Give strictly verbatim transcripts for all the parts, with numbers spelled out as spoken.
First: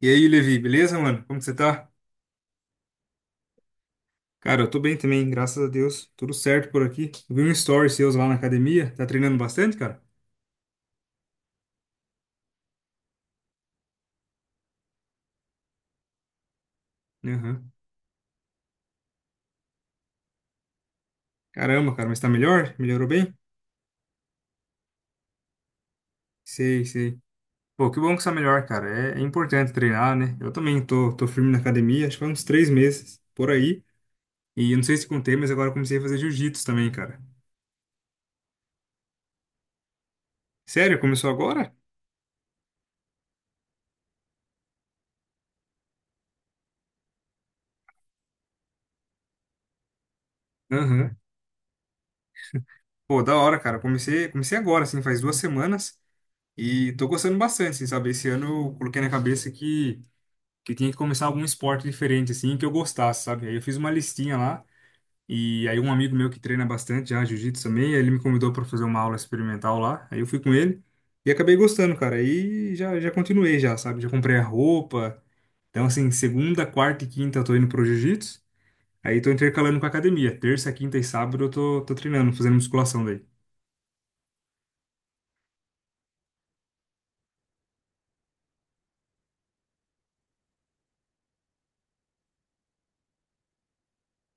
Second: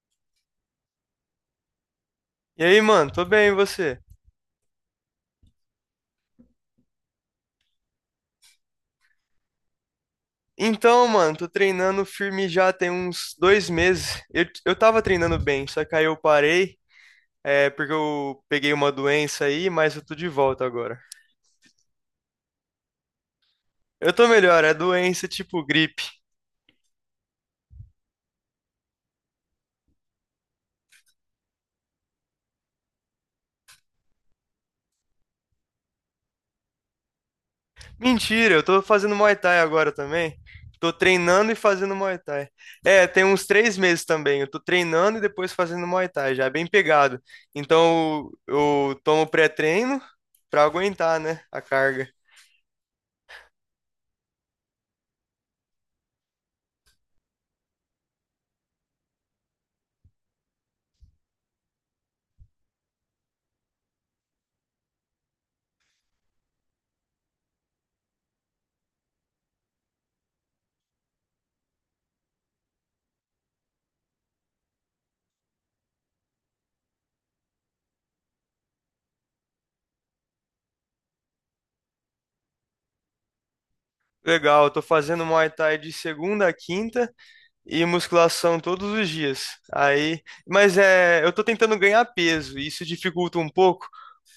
E aí, Levi, beleza, mano? Como que você tá? E aí, mano, tô bem, e você? Cara, eu tô bem também, graças a Deus. Tudo certo por aqui. Eu vi um story seus lá na academia. Tá treinando bastante, cara? Então, mano, tô treinando firme já tem uns dois meses. Eu, eu tava treinando bem, só que aí eu parei, é, Aham. porque eu peguei uma doença aí, mas eu tô de volta agora. Caramba, cara, mas tá melhor? Melhorou bem? Eu tô melhor, é doença tipo gripe. Sei, sei. Pô, que bom que você tá melhor, cara. É, é importante treinar, né? Eu também tô, tô firme na academia, acho que há uns três meses por aí. E eu não sei se contei, mas agora eu comecei a fazer jiu-jitsu também, cara. Mentira, eu tô fazendo Muay Thai agora também. Tô Sério? Começou treinando e agora? fazendo Muay Thai. É, tem uns três meses também. Eu tô treinando e depois fazendo Muay Thai, já é bem pegado. Então eu, eu tomo pré-treino pra Aham. aguentar, né, a carga. Pô, da hora, cara. Comecei, comecei agora, assim, faz duas semanas. E tô gostando bastante, assim, sabe? Esse ano eu coloquei na cabeça que que eu tinha que começar algum esporte diferente, assim, que eu gostasse, sabe? Aí eu fiz uma listinha lá, e aí um amigo meu que treina bastante já, jiu-jitsu também, aí ele me convidou para fazer uma aula experimental lá, aí eu fui com ele, e acabei gostando, cara, aí já, já continuei já, sabe? Já comprei a roupa, então assim, segunda, quarta e quinta eu tô indo pro jiu-jitsu, aí tô intercalando com a academia, terça, quinta e sábado eu tô, tô treinando, fazendo musculação daí. Legal, eu tô fazendo Muay Thai de segunda a quinta e musculação todos os dias. Aí, mas é, eu tô tentando ganhar peso, e isso dificulta um pouco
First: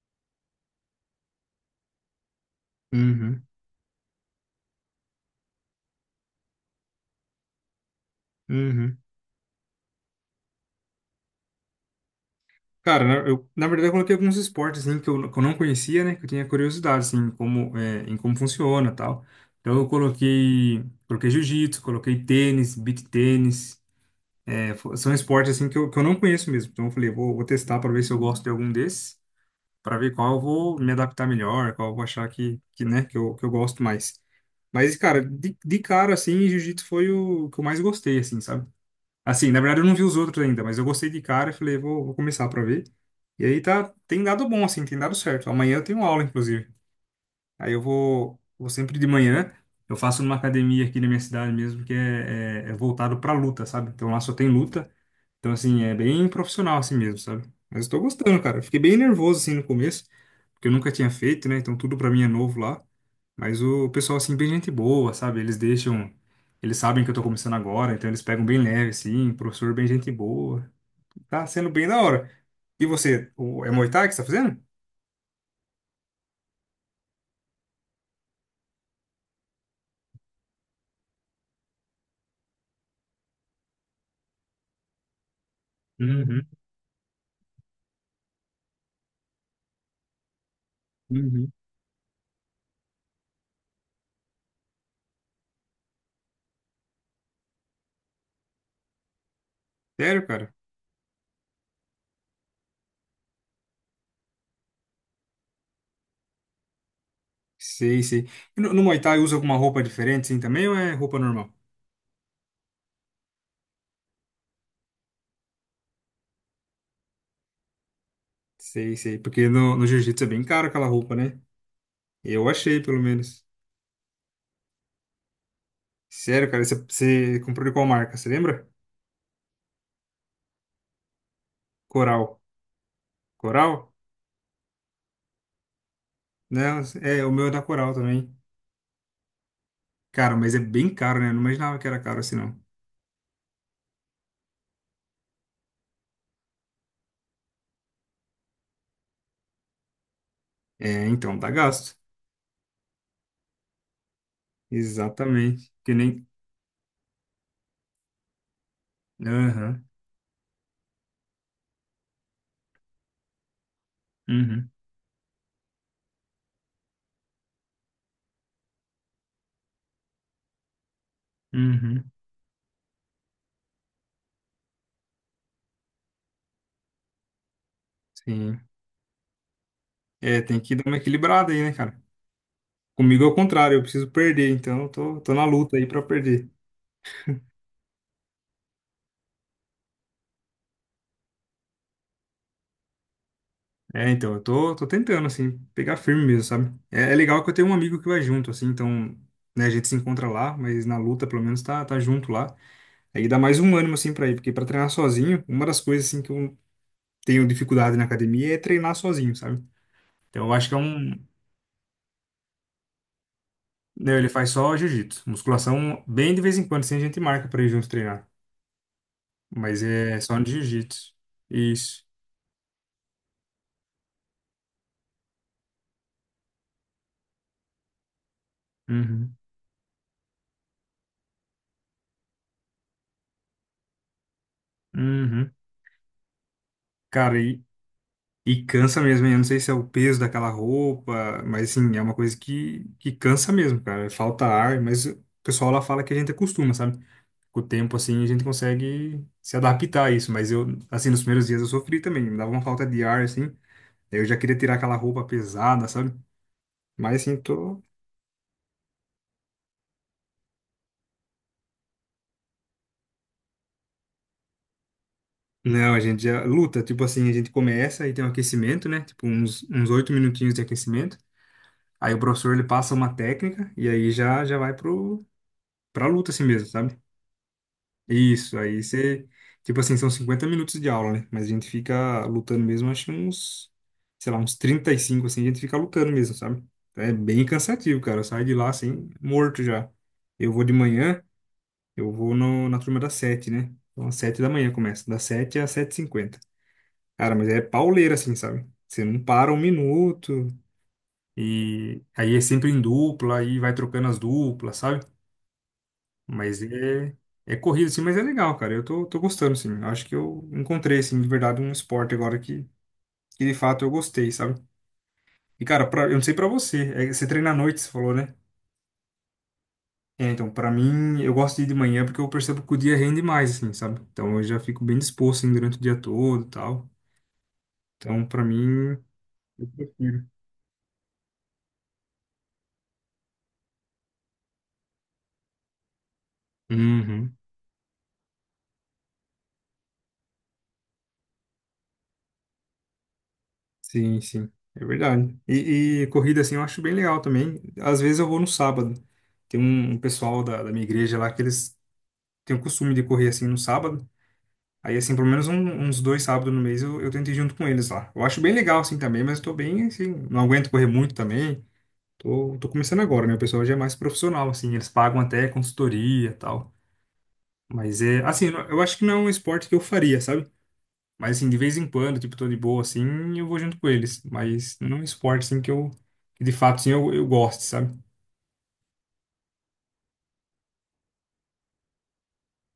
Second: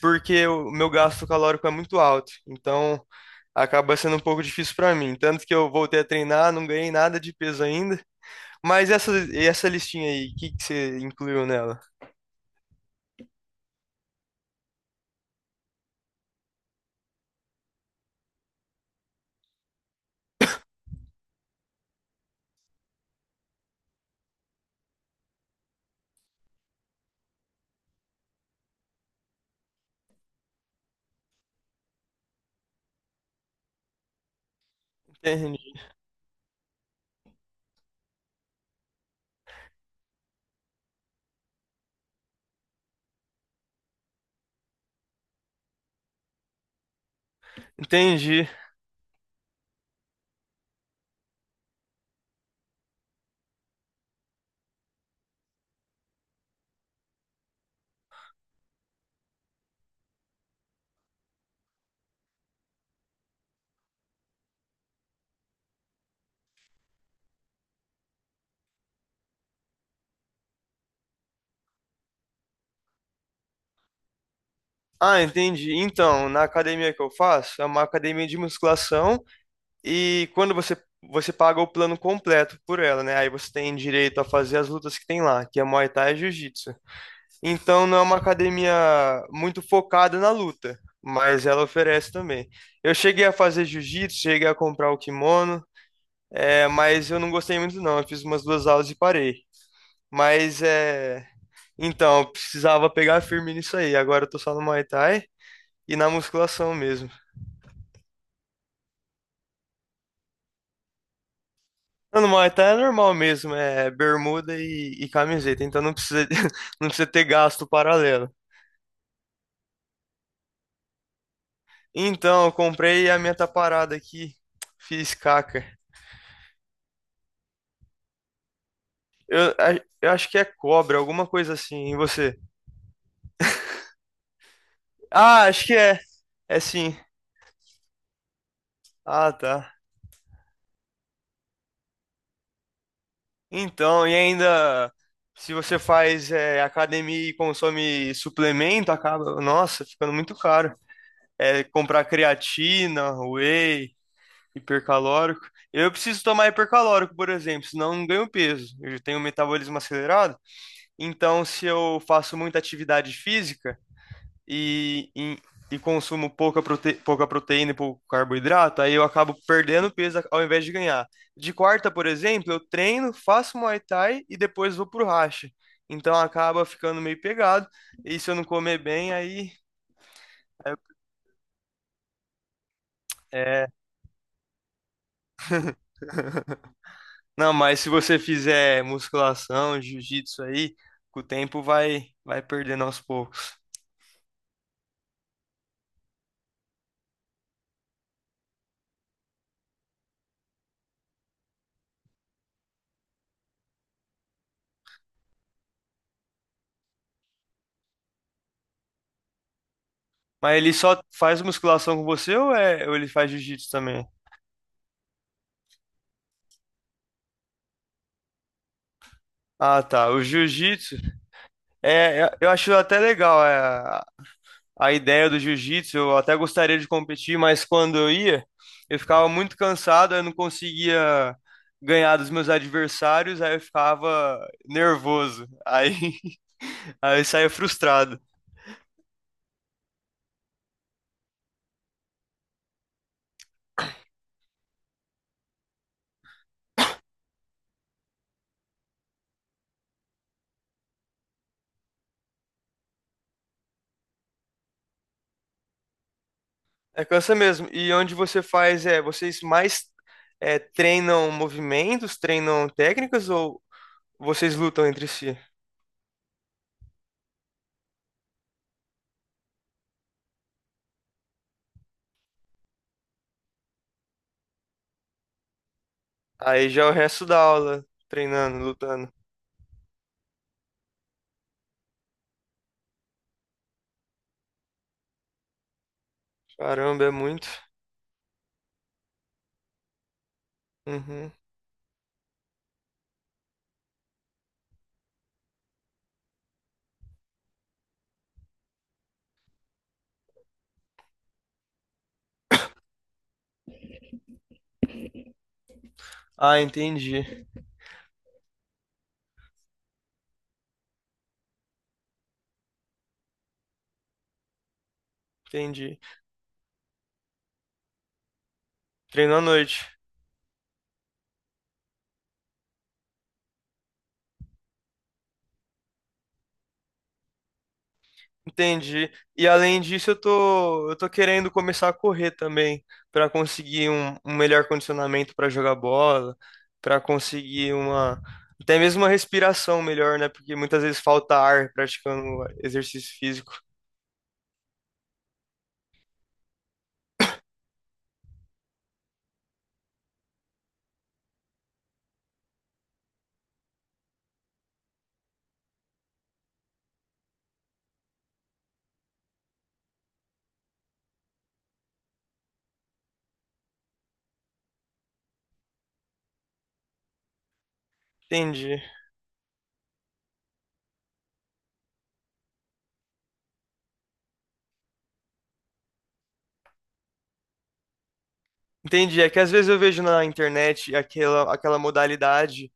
porque o meu gasto calórico é muito alto. Então, Uhum, acaba sendo um pouco difícil pra mim. Tanto que eu voltei a treinar, não ganhei nada de peso ainda. Mas uhum. essa essa listinha aí, o que que você incluiu nela? Cara, na- eu, na verdade, eu coloquei alguns esportes assim, que, eu, que eu não conhecia, né? Que eu tinha curiosidade, assim, como, é, em como funciona e tal. Então, eu coloquei, coloquei jiu-jitsu, coloquei tênis, beach tênis. É, fo- são esportes, assim, que eu, que eu não conheço mesmo. Então, eu falei, vou, vou testar para ver se eu gosto de algum desses, para ver qual eu vou me adaptar melhor, qual eu vou achar que, que, né, que eu, que eu gosto mais. Mas, cara, de, Entendi. de cara, assim, jiu-jitsu foi o que eu mais gostei, assim, sabe? Assim, na verdade eu não vi os outros ainda, mas eu gostei de cara e falei, vou, vou começar pra ver. E aí tá, tem dado bom, assim, tem dado certo. Amanhã eu tenho aula, inclusive. Aí eu vou, Entendi. vou sempre de manhã. Eu faço numa academia aqui na minha cidade mesmo, que é, é, é voltado pra luta, sabe? Então lá só tem luta. Então, assim, é bem profissional assim mesmo, sabe? Mas eu tô gostando, cara. Eu fiquei bem nervoso, assim, no começo porque eu nunca tinha feito, né? Então tudo pra mim é novo lá. Mas o pessoal, assim, bem gente boa, sabe? Eles deixam. Eles sabem que eu tô começando agora, então eles pegam bem leve, assim. Professor, bem gente boa. Tá sendo bem da hora. E você, o- é Muay Thai que você tá fazendo? Ah, entendi. Então, na academia que eu faço, é uma academia de musculação. E quando você, você paga o plano completo por ela, né? Aí você tem direito a fazer as lutas que tem lá, que é Muay Thai e Uhum, Jiu-Jitsu. Então não é uma academia muito focada na luta, mas uhum. ela oferece também. Eu cheguei a fazer Jiu-Jitsu, cheguei a comprar o kimono, é, mas eu não gostei muito não. Eu fiz umas duas aulas e parei. Sério, cara? Mas é, então eu precisava pegar firme nisso aí. Agora eu tô só no Muay Thai e na musculação mesmo. Sei, sei. E no, no Muay Thai usa alguma roupa diferente, assim, também, ou é roupa normal? Não, no Muay Thai é normal mesmo, é bermuda e, e camiseta, então não precisa, não precisa ter gasto paralelo. Sei, sei. Porque no, no Jiu-Jitsu é bem caro aquela roupa, né? Então, Eu eu achei, pelo comprei a minha menos. taparada aqui, fiz caca. Sério, cara, você, você comprou de qual marca? Você lembra? Eu, a- eu acho que é cobra, alguma coisa assim, e Coral. você? Coral? Ah, acho que é. É Não, sim. é, o meu é da Coral também. Ah, tá. Cara, mas é bem caro, né? Eu não imaginava que era caro assim, não. Então, e ainda, se você faz é, academia e consome suplemento, acaba, nossa, ficando muito caro. É, então, dá É gasto. comprar creatina, whey, hipercalórico. Exatamente. Eu Que preciso nem. tomar hipercalórico, por exemplo, senão eu não ganho peso. Eu tenho um metabolismo Aham. acelerado. Então, se eu faço muita atividade física Uhum. e, e, e consumo pouca, prote, pouca proteína e pouco carboidrato, aí eu acabo perdendo peso ao invés de ganhar. De quarta, por Uhum. exemplo, eu treino, faço Muay Thai e depois vou pro racha. Então acaba ficando meio pegado. E se eu não Sim. comer bem, aí É, tem que é, dar uma equilibrada aí, né, cara? Comigo é o é contrário, eu preciso perder, então eu tô, tô, na luta aí pra perder. Não, mas se você fizer musculação, jiu-jitsu aí, com o tempo vai vai perdendo aos poucos. É, então, eu tô, tô tentando, assim, pegar firme mesmo, sabe? É, é legal que eu tenho um amigo que vai junto, assim, então, né, a gente se encontra lá, mas na luta, pelo menos, tá, tá junto lá. Aí dá mais um ânimo, assim, pra ir, porque pra treinar sozinho, uma das coisas, assim, que eu tenho dificuldade na academia é treinar sozinho, sabe? Então eu Mas acho ele que é só um. faz musculação com você ou, é, ou ele faz jiu-jitsu também? Não, ele faz só jiu-jitsu. Musculação, bem de vez em quando, assim, a gente marca pra ir junto treinar. Mas Ah, tá. é O só no jiu-jitsu, jiu-jitsu. Isso. é, é- eu acho até legal é, a, a ideia do jiu-jitsu. Eu até gostaria de competir, mas quando eu ia, eu ficava Uhum. muito cansado, eu não conseguia ganhar dos meus adversários, aí eu ficava nervoso. Uhum. Aí, aí eu Cara, saía e, frustrado. e cansa mesmo, hein? Eu não sei se é o peso daquela roupa, mas assim, é uma coisa que, que cansa mesmo, cara. Falta ar, mas o pessoal lá fala que a gente acostuma, sabe? Com o tempo, assim, a gente consegue se adaptar a isso. Mas eu, assim, nos primeiros dias eu sofri também. Me dava uma falta de ar, assim. Eu já queria tirar aquela roupa pesada, sabe? É, Mas cansa assim, mesmo. tô. E onde você faz, é, vocês mais é, treinam movimentos, treinam técnicas ou vocês lutam entre si? Não, a gente já luta. Tipo assim, a gente começa e tem um aquecimento, né? Tipo, uns, uns oito minutinhos de aquecimento. Aí o professor ele passa uma técnica e aí já, já vai pro, pra luta assim mesmo, Aí já é o sabe? resto da aula, Isso, treinando, aí lutando. você. Tipo assim, são cinquenta minutos de aula, né? Mas a gente fica lutando mesmo, acho que uns. Sei lá, uns trinta e cinco assim, a gente fica lutando mesmo, sabe? Caramba, É é bem muito. cansativo, cara. Eu saio de lá assim, morto já. Eu vou de manhã. Uhum. Eu vou no- na turma das sete, né? Então, às sete da manhã começa, das sete às sete e cinquenta. Cara, mas é pauleira, assim, sabe? Você não para um minuto, e aí é sempre em dupla, aí vai trocando as duplas, sabe? Ah, Mas é, entendi. é corrido, assim, mas é legal, cara. Eu tô, tô, gostando, assim. Eu acho que eu encontrei, assim, de verdade, um esporte agora que, que de fato eu gostei, sabe? E, cara, Entendi. pra, eu não sei pra você, é, você treina à noite, você falou, né? Treino à noite. É, então, pra mim, eu gosto de ir de manhã porque eu percebo que o dia rende mais, assim, sabe? Então, eu já fico bem disposto, assim, durante o dia todo e tal. Então, pra mim, Entendi. E além disso, eu prefiro. tô, eu tô querendo começar a correr também, para conseguir um, um melhor condicionamento para jogar bola, para Uhum. conseguir uma, até mesmo uma respiração melhor, né? Porque muitas vezes falta ar praticando exercício físico. Sim, sim. É verdade. E, e corrida, assim, eu acho bem legal também. Às vezes eu vou no sábado. Tem um, um pessoal da, da minha igreja lá que eles têm o costume de correr, assim, no sábado. Aí, assim, pelo menos um- uns dois sábados no mês eu, eu tento ir junto com eles lá. Eu acho bem legal, assim, também, mas eu tô bem, assim, não aguento correr muito também. Tô, tô começando agora, né? O pessoal já é mais profissional, assim, eles pagam até consultoria e tal. Mas é, assim, eu eu Entendi. acho que não é um esporte que eu faria, sabe? Mas, assim, de vez em quando, tipo, tô de boa, assim, eu vou junto com eles. Mas não é um esporte, assim, que eu, que de fato, assim, eu, eu gosto, sabe? Entendi. É que às vezes eu vejo na internet aquela, aquela modalidade,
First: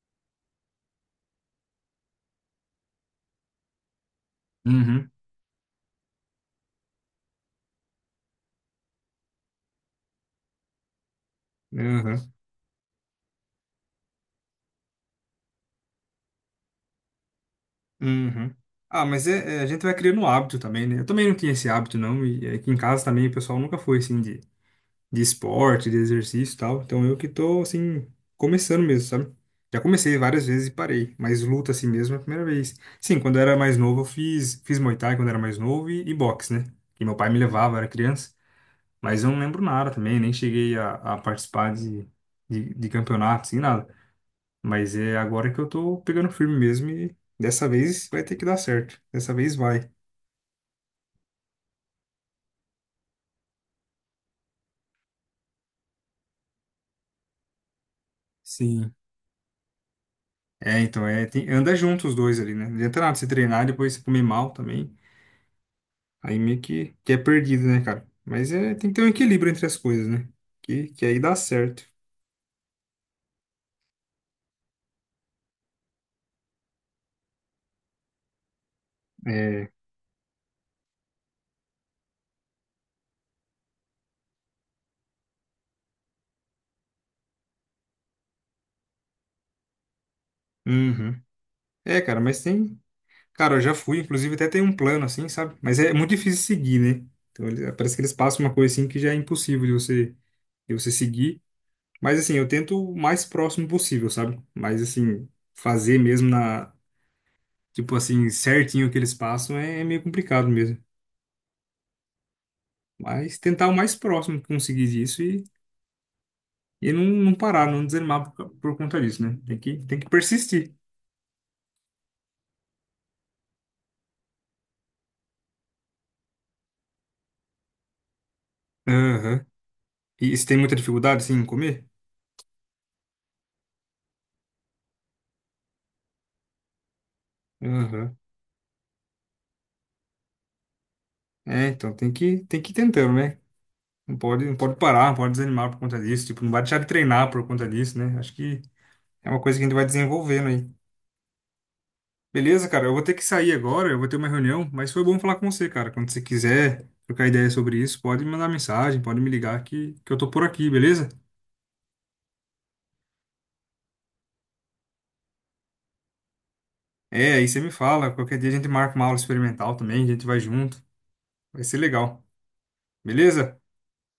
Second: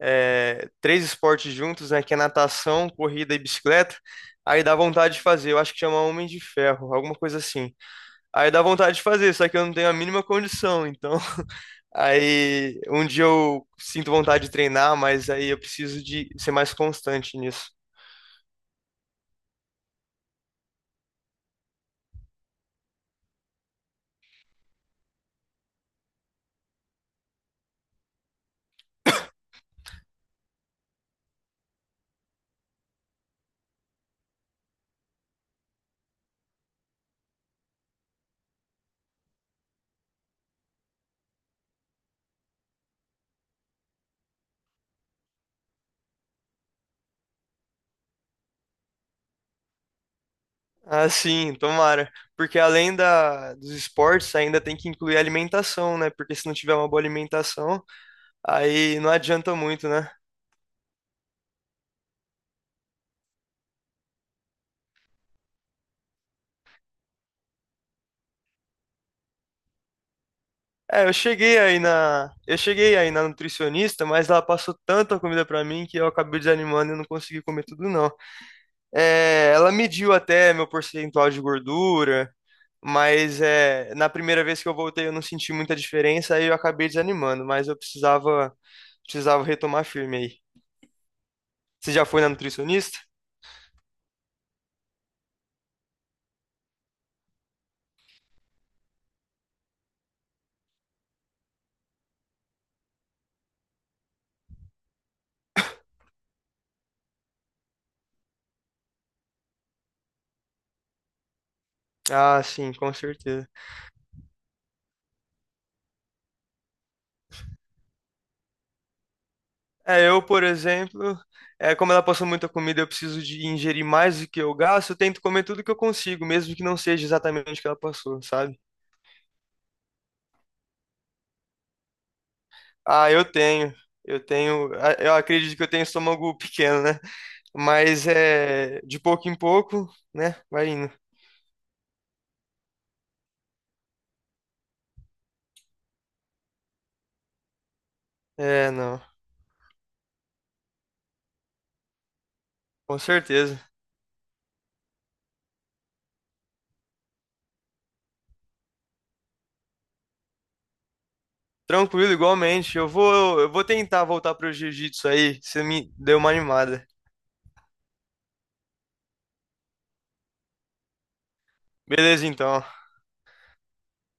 é, três esportes juntos, né? Que é natação, corrida e bicicleta. Aí dá Uhum. vontade de fazer. Eu acho que chama Homem de Ferro, alguma coisa assim. Aí dá vontade de fazer, só que eu não tenho a mínima condição. Então, Uhum, aí um dia eu sinto vontade de treinar, mas aí eu preciso de ser mais constante nisso. uhum. Ah, mas é, é, a gente vai criando um hábito também, né? Eu também não tinha esse hábito, não. E aqui em casa também o pessoal nunca foi, assim, de de esporte, de exercício e tal. Então eu que tô, assim, começando mesmo, sabe? Já comecei várias vezes e parei, mas luta assim mesmo é a primeira vez. Sim, quando eu era mais novo eu fiz, fiz Muay Thai quando eu era mais novo e, e boxe, né? Que meu pai me levava, eu era criança, mas eu não lembro nada também, nem cheguei a, a participar de, de, de campeonato, assim, nada. Mas é agora que eu tô pegando firme mesmo e dessa vez vai ter que dar certo. Dessa vez vai. Ah, sim, tomara. Porque além da, dos esportes, ainda tem que incluir a alimentação, né? Porque se não tiver uma boa alimentação, Sim. aí não adianta muito, né? É, então, é, tem- anda junto os dois ali, né? Não adianta nada você treinar e depois você comer mal também. Aí meio que, que é perdido, né, cara? Mas é, tem que ter um equilíbrio entre as coisas, né? Que, que É, eu aí dá cheguei aí certo. na, eu cheguei aí na nutricionista, mas ela passou tanta comida pra mim que eu acabei desanimando e eu não consegui comer tudo, não. É, É. ela mediu até meu percentual de gordura, mas é, na primeira vez que eu voltei eu não senti muita diferença, aí eu acabei desanimando, mas eu precisava, precisava retomar firme aí. Uhum. Você É, já cara, foi na mas tem. nutricionista? Cara, eu já fui, inclusive até tem um plano assim, sabe? Mas é muito difícil seguir, né? Então ele- parece que eles passam uma coisa assim que já é impossível de você, de você, seguir. Mas assim, eu tento o mais próximo possível, sabe? Mas assim, fazer mesmo na. Tipo assim, certinho o que eles passam é, é meio complicado mesmo. Ah, sim, com Mas certeza. tentar o mais próximo que conseguir disso. E não, não parar, não desanimar por, por conta disso, né? Tem que, tem que É, eu, por persistir. exemplo, é, como ela passou muita comida, eu preciso de ingerir mais do que eu gasto, eu tento comer tudo que eu consigo, mesmo que não seja exatamente o que ela passou, sabe? Aham. E se tem muita dificuldade, assim, em comer? Ah, eu tenho. Eu tenho. ah, Eu acredito que eu tenho estômago pequeno, né? Mas Aham. é de pouco em pouco, né? Vai indo. É, então tem que, tem que ir tentando, né? Não pode, não pode parar, não pode desanimar por conta disso. Tipo, não vai deixar de treinar por conta disso, né? Acho que É, não, é uma coisa que a gente vai desenvolvendo aí. Beleza, cara? Eu com vou ter que sair certeza. agora, eu vou ter uma reunião, mas foi bom falar com você, cara. Quando você quiser trocar ideia sobre isso, pode me mandar mensagem, pode me ligar que, que eu tô por aqui, beleza? Tranquilo, igualmente. Eu vou, eu vou tentar voltar pro jiu-jitsu aí. Você me deu uma animada. É, aí você me fala. Qualquer dia a gente marca uma aula experimental também, a gente vai junto. Vai ser legal. Beleza, então. Beleza?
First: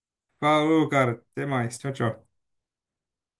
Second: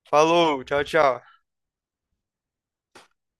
Falou, tchau, Falou, cara. tchau. Até mais. Tchau, tchau.